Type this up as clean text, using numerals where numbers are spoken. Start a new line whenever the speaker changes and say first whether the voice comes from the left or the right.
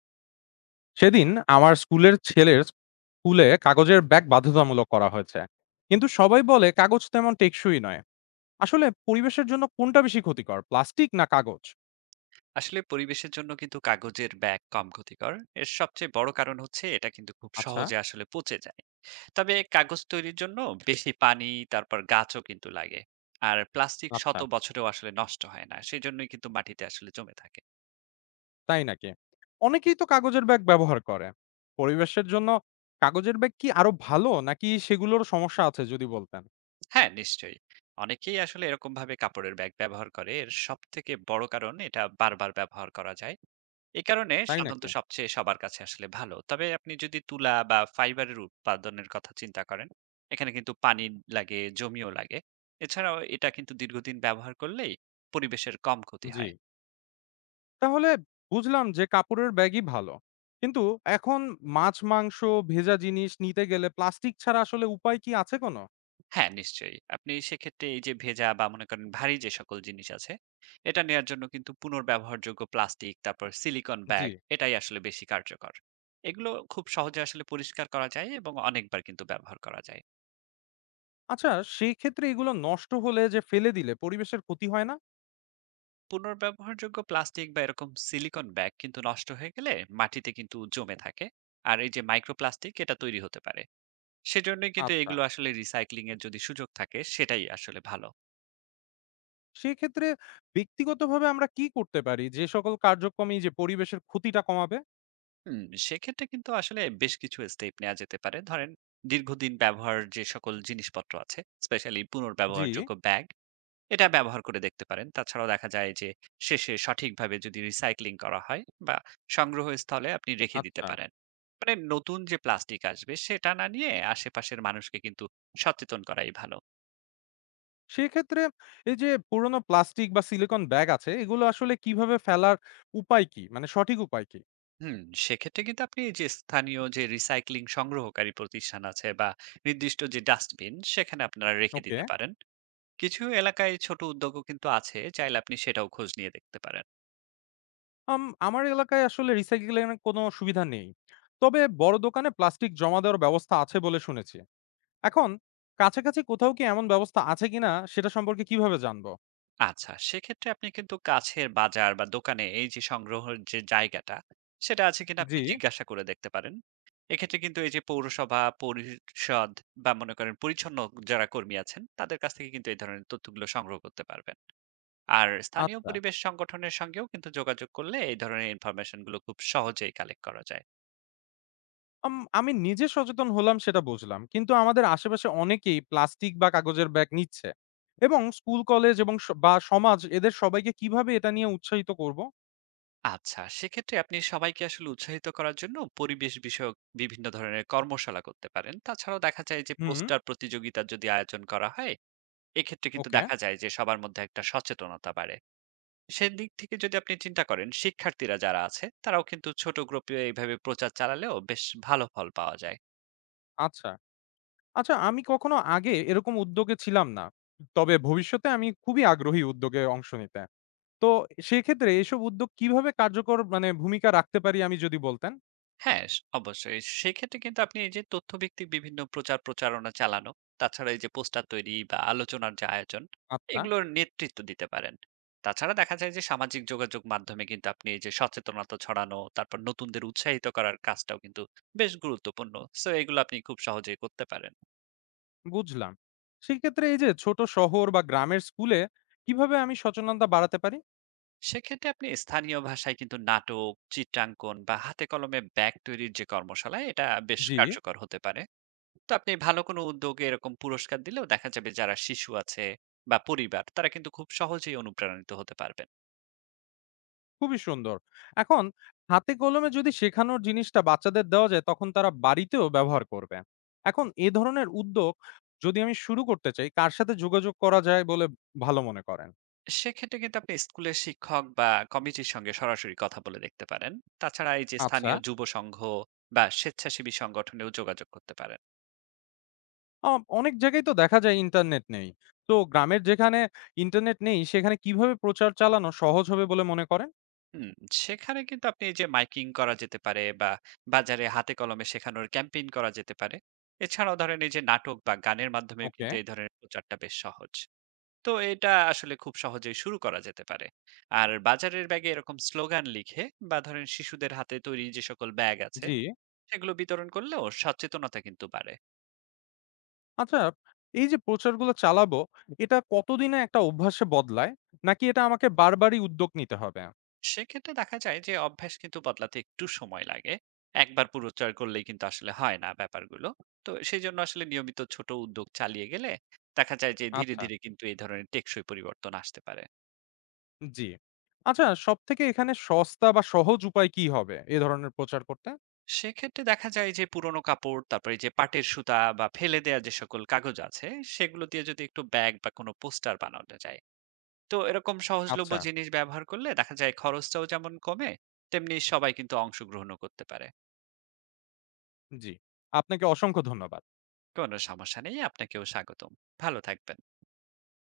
left: সেদিন আমার স্কুলের ছেলের স্কুলে কাগজের ব্যাগ বাধ্যতামূলক করা হয়েছে, কিন্তু সবাই বলে কাগজ তেমন টেকসই নয়। আসলে পরিবেশের জন্য কোনটা বেশি ক্ষতিকর, প্লাস্টিক না কাগজ?
right: আসলে পরিবেশের জন্য কিন্তু কাগজের ব্যাগ কম ক্ষতিকর। এর সবচেয়ে বড় কারণ হচ্ছে এটা কিন্তু খুব
left: আচ্ছা,
right: সহজে আসলে পচে যায়। তবে কাগজ তৈরির জন্য বেশি পানি তারপর গাছও কিন্তু লাগে। আর প্লাস্টিক
left: আচ্ছা,
right: শত বছরেও আসলে নষ্ট হয় না, সেই জন্যই কিন্তু মাটিতে আসলে জমে থাকে।
left: তাই নাকি? অনেকেই তো কাগজের ব্যাগ ব্যবহার করে পরিবেশের জন্য। কাগজের ব্যাগ কি আরো ভালো, নাকি সেগুলোর সমস্যা আছে, যদি বলতেন?
right: হ্যাঁ, নিশ্চয়ই। অনেকেই আসলে এরকমভাবে কাপড়ের ব্যাগ ব্যবহার করে। এর সবথেকে বড় কারণ এটা বারবার ব্যবহার করা যায়। এ কারণে
left: তাই
right: সাধারণত
left: নাকি?
right: সবচেয়ে সবার কাছে আসলে ভালো। তবে আপনি যদি তুলা বা ফাইবারের উৎপাদনের কথা চিন্তা করেন, এখানে কিন্তু পানি লাগে, জমিও লাগে। এছাড়াও এটা কিন্তু দীর্ঘদিন ব্যবহার করলেই পরিবেশের কম ক্ষতি
left: জি,
right: হয়।
left: তাহলে বুঝলাম যে কাপড়ের ব্যাগই ভালো। কিন্তু এখন মাছ মাংস ভেজা জিনিস নিতে গেলে প্লাস্টিক ছাড়া আসলে উপায় কি আছে কোনো?
right: হ্যাঁ, নিশ্চয়ই। আপনি সেক্ষেত্রে এই যে ভেজা বা মনে করেন ভারী যে সকল জিনিস আছে, এটা নেয়ার জন্য কিন্তু পুনর্ব্যবহারযোগ্য প্লাস্টিক, তারপর সিলিকন
left: জি।
right: ব্যাগ এটাই আসলে বেশি কার্যকর। এগুলো খুব সহজে আসলে পরিষ্কার করা যায় এবং অনেকবার কিন্তু ব্যবহার করা যায়।
left: আচ্ছা, সেক্ষেত্রে এগুলো নষ্ট হলে যে ফেলে দিলে পরিবেশের ক্ষতি হয় না?
right: পুনর্ব্যবহারযোগ্য প্লাস্টিক বা এরকম সিলিকন ব্যাগ কিন্তু নষ্ট হয়ে গেলে মাটিতে কিন্তু জমে থাকে। আর এই যে মাইক্রোপ্লাস্টিক এটা তৈরি হতে পারে। সেজন্যই কিন্তু
left: আচ্ছা।
right: এগুলো আসলে রিসাইক্লিং এর যদি সুযোগ থাকে সেটাই আসলে ভালো।
left: সেক্ষেত্রে ব্যক্তিগতভাবে আমরা কি করতে পারি যে সকল কার্যক্রমেই যে পরিবেশের ক্ষতিটা কমাবে?
right: হুম, সেক্ষেত্রে কিন্তু আসলে বেশ কিছু স্টেপ নেওয়া যেতে পারে। ধরেন দীর্ঘদিন ব্যবহার যে সকল জিনিসপত্র আছে, স্পেশালি
left: জি,
right: পুনর্ব্যবহারযোগ্য ব্যাগ, এটা ব্যবহার করে দেখতে পারেন। তাছাড়াও দেখা যায় যে শেষে সঠিকভাবে যদি রিসাইক্লিং করা হয় বা সংগ্রহস্থলে আপনি রেখে দিতে
left: আচ্ছা।
right: পারেন। মানে নতুন যে প্লাস্টিক আসবে সেটা না নিয়ে আশেপাশের মানুষকে কিন্তু সচেতন করাই ভালো।
left: সেক্ষেত্রে এই যে পুরনো প্লাস্টিক বা সিলিকন ব্যাগ আছে এগুলো আসলে কিভাবে ফেলার উপায় কি? মানে সঠিক উপায় কি?
right: হুম, সেক্ষেত্রে কিন্তু আপনি এই যে স্থানীয় যে রিসাইক্লিং সংগ্রহকারী প্রতিষ্ঠান আছে বা নির্দিষ্ট যে ডাস্টবিন সেখানে আপনারা রেখে
left: ওকে।
right: দিতে পারেন। কিছু এলাকায় ছোট উদ্যোগও কিন্তু আছে, চাইলে আপনি সেটাও খোঁজ নিয়ে দেখতে পারেন।
left: আম আমার এলাকায় আসলে রিসাইকেলিং এর কোনো সুবিধা নেই। তবে বড় দোকানে প্লাস্টিক জমা দেওয়ার ব্যবস্থা আছে বলে শুনেছি। এখন কাছাকাছি কোথাও কি এমন ব্যবস্থা আছে কিনা সেটা সম্পর্কে কিভাবে জানবো?
right: আচ্ছা, সেক্ষেত্রে আপনি কিন্তু কাছের বাজার বা দোকানে এই যে সংগ্রহের যে জায়গাটা সেটা আছে কিনা
left: জি,
right: আপনি জিজ্ঞাসা করে দেখতে পারেন। এক্ষেত্রে কিন্তু এই যে পৌরসভা পরিষদ বা মনে করেন পরিচ্ছন্ন যারা কর্মী আছেন তাদের কাছ থেকে কিন্তু এই ধরনের তথ্যগুলো সংগ্রহ করতে পারবেন। আর স্থানীয়
left: আচ্ছা।
right: পরিবেশ সংগঠনের সঙ্গেও কিন্তু যোগাযোগ করলে এই ধরনের ইনফরমেশন গুলো খুব সহজেই কালেক্ট করা যায়।
left: আমি নিজে সচেতন হলাম সেটা বুঝলাম। কিন্তু আমাদের আশেপাশে অনেকেই প্লাস্টিক বা কাগজের ব্যাগ নিচ্ছে, এবং স্কুল, কলেজ এবং স বা সমাজ এদের সবাইকে কিভাবে এটা নিয়ে উৎসাহিত করব?
right: আচ্ছা, সেক্ষেত্রে আপনি সবাইকে আসলে উৎসাহিত করার জন্য পরিবেশ বিষয়ক বিভিন্ন ধরনের কর্মশালা করতে পারেন। তাছাড়াও দেখা যায় যে
left: হুম,
right: পোস্টার প্রতিযোগিতার যদি আয়োজন করা হয়, এক্ষেত্রে কিন্তু
left: ওকে,
right: দেখা যায় যে সবার মধ্যে একটা সচেতনতা বাড়ে। সেদিক থেকে যদি আপনি চিন্তা করেন শিক্ষার্থীরা যারা আছে তারাও কিন্তু ছোট গ্রুপে এইভাবে প্রচার চালালেও বেশ ভালো ফল পাওয়া যায়।
left: আচ্ছা। আচ্ছা, আমি কখনো আগে এরকম উদ্যোগে ছিলাম না। তবে ভবিষ্যতে আমি খুবই আগ্রহী উদ্যোগে অংশ নিতে। তো সেক্ষেত্রে এসব উদ্যোগ কিভাবে কার্যকর মানে ভূমিকা রাখতে পারি আমি, যদি বলতেন?
right: হ্যাঁ, অবশ্যই। সেক্ষেত্রে কিন্তু আপনি এই যে তথ্যভিত্তিক বিভিন্ন প্রচার প্রচারণা চালানো, তাছাড়া এই যে পোস্টার তৈরি বা আলোচনার যে আয়োজন,
left: আচ্ছা।
right: এগুলোর নেতৃত্ব দিতে পারেন। তাছাড়া দেখা যায় যে সামাজিক যোগাযোগ মাধ্যমে কিন্তু আপনি এই যে সচেতনতা ছড়ানো, তারপর নতুনদের উৎসাহিত করার কাজটাও কিন্তু বেশ গুরুত্বপূর্ণ। সো এগুলো আপনি খুব সহজেই করতে পারেন।
left: বুঝলাম, সেক্ষেত্রে এই যে ছোট শহর বা গ্রামের স্কুলে কিভাবে আমি সচেতনতা বাড়াতে পারি?
right: সেক্ষেত্রে আপনি স্থানীয় ভাষায় কিন্তু নাটক, চিত্রাঙ্কন বা হাতে কলমে ব্যাগ তৈরির যে কর্মশালা, এটা বেশ
left: জি।
right: কার্যকর হতে পারে। তো আপনি ভালো কোনো উদ্যোগে এরকম পুরস্কার দিলেও দেখা যাবে যারা শিশু আছে বা পরিবার তারা কিন্তু খুব সহজেই অনুপ্রাণিত হতে পারবেন।
left: খুবই সুন্দর। এখন হাতে কলমে যদি শেখানোর জিনিসটা বাচ্চাদের দেওয়া যায় তখন তারা বাড়িতেও ব্যবহার করবে। এখন এ ধরনের উদ্যোগ যদি আমি শুরু করতে চাই, কার সাথে যোগাযোগ করা যায় বলে ভালো মনে করেন?
right: সেক্ষেত্রে কিন্তু আপনি স্কুলের শিক্ষক বা কমিটির সঙ্গে সরাসরি কথা বলে দেখতে পারেন। তাছাড়া এই যে
left: আচ্ছা।
right: স্থানীয় যুব সংঘ বা স্বেচ্ছাসেবী সংগঠনেও যোগাযোগ করতে পারেন।
left: অনেক জায়গায় তো দেখা যায় ইন্টারনেট নেই। তো গ্রামের যেখানে ইন্টারনেট নেই, সেখানে কিভাবে প্রচার চালানো সহজ হবে বলে মনে করেন?
right: হুম, সেখানে কিন্তু আপনি এই যে মাইকিং করা যেতে পারে বা বাজারে হাতে কলমে শেখানোর ক্যাম্পেইন করা যেতে পারে। এছাড়াও ধরেন এই যে নাটক বা গানের মাধ্যমেও
left: ওকে।
right: কিন্তু এই ধরনের প্রচারটা বেশ সহজ। তো এটা আসলে খুব সহজেই শুরু করা যেতে পারে। আর বাজারের ব্যাগে এরকম স্লোগান লিখে বা ধরেন শিশুদের হাতে তৈরি যে সকল ব্যাগ আছে
left: জি।
right: সেগুলো বিতরণ করলেও সচেতনতা কিন্তু বাড়ে।
left: আচ্ছা, এই যে প্রচারগুলো চালাবো, এটা কতদিনে একটা অভ্যাসে বদলায়? নাকি এটা আমাকে বারবারই উদ্যোগ নিতে হবে?
right: সেক্ষেত্রে দেখা যায় যে অভ্যাস কিন্তু বদলাতে একটু সময় লাগে। একবার পুরস্কার করলেই কিন্তু আসলে হয় না ব্যাপারগুলো। তো সেই জন্য আসলে নিয়মিত ছোট উদ্যোগ চালিয়ে গেলে দেখা যায় যে ধীরে
left: আচ্ছা,
right: ধীরে কিন্তু এই ধরনের টেকসই পরিবর্তন আসতে পারে।
left: জি। আচ্ছা, সবথেকে এখানে সস্তা বা সহজ উপায় কি হবে এ ধরনের প্রচার করতে?
right: সেক্ষেত্রে দেখা যায় যে পুরোনো কাপড়, তারপরে যে পাটের সুতা বা ফেলে দেয়া যে সকল কাগজ আছে, সেগুলো দিয়ে যদি একটু ব্যাগ বা কোনো পোস্টার বানানো যায়। তো এরকম সহজলভ্য
left: আচ্ছা,
right: জিনিস ব্যবহার করলে দেখা যায় খরচটাও যেমন কমে, তেমনি সবাই কিন্তু অংশগ্রহণও করতে পারে।
left: জি। আপনাকে অসংখ্য ধন্যবাদ।
right: কোনো সমস্যা নেই, আপনাকেও স্বাগতম। ভালো থাকবেন।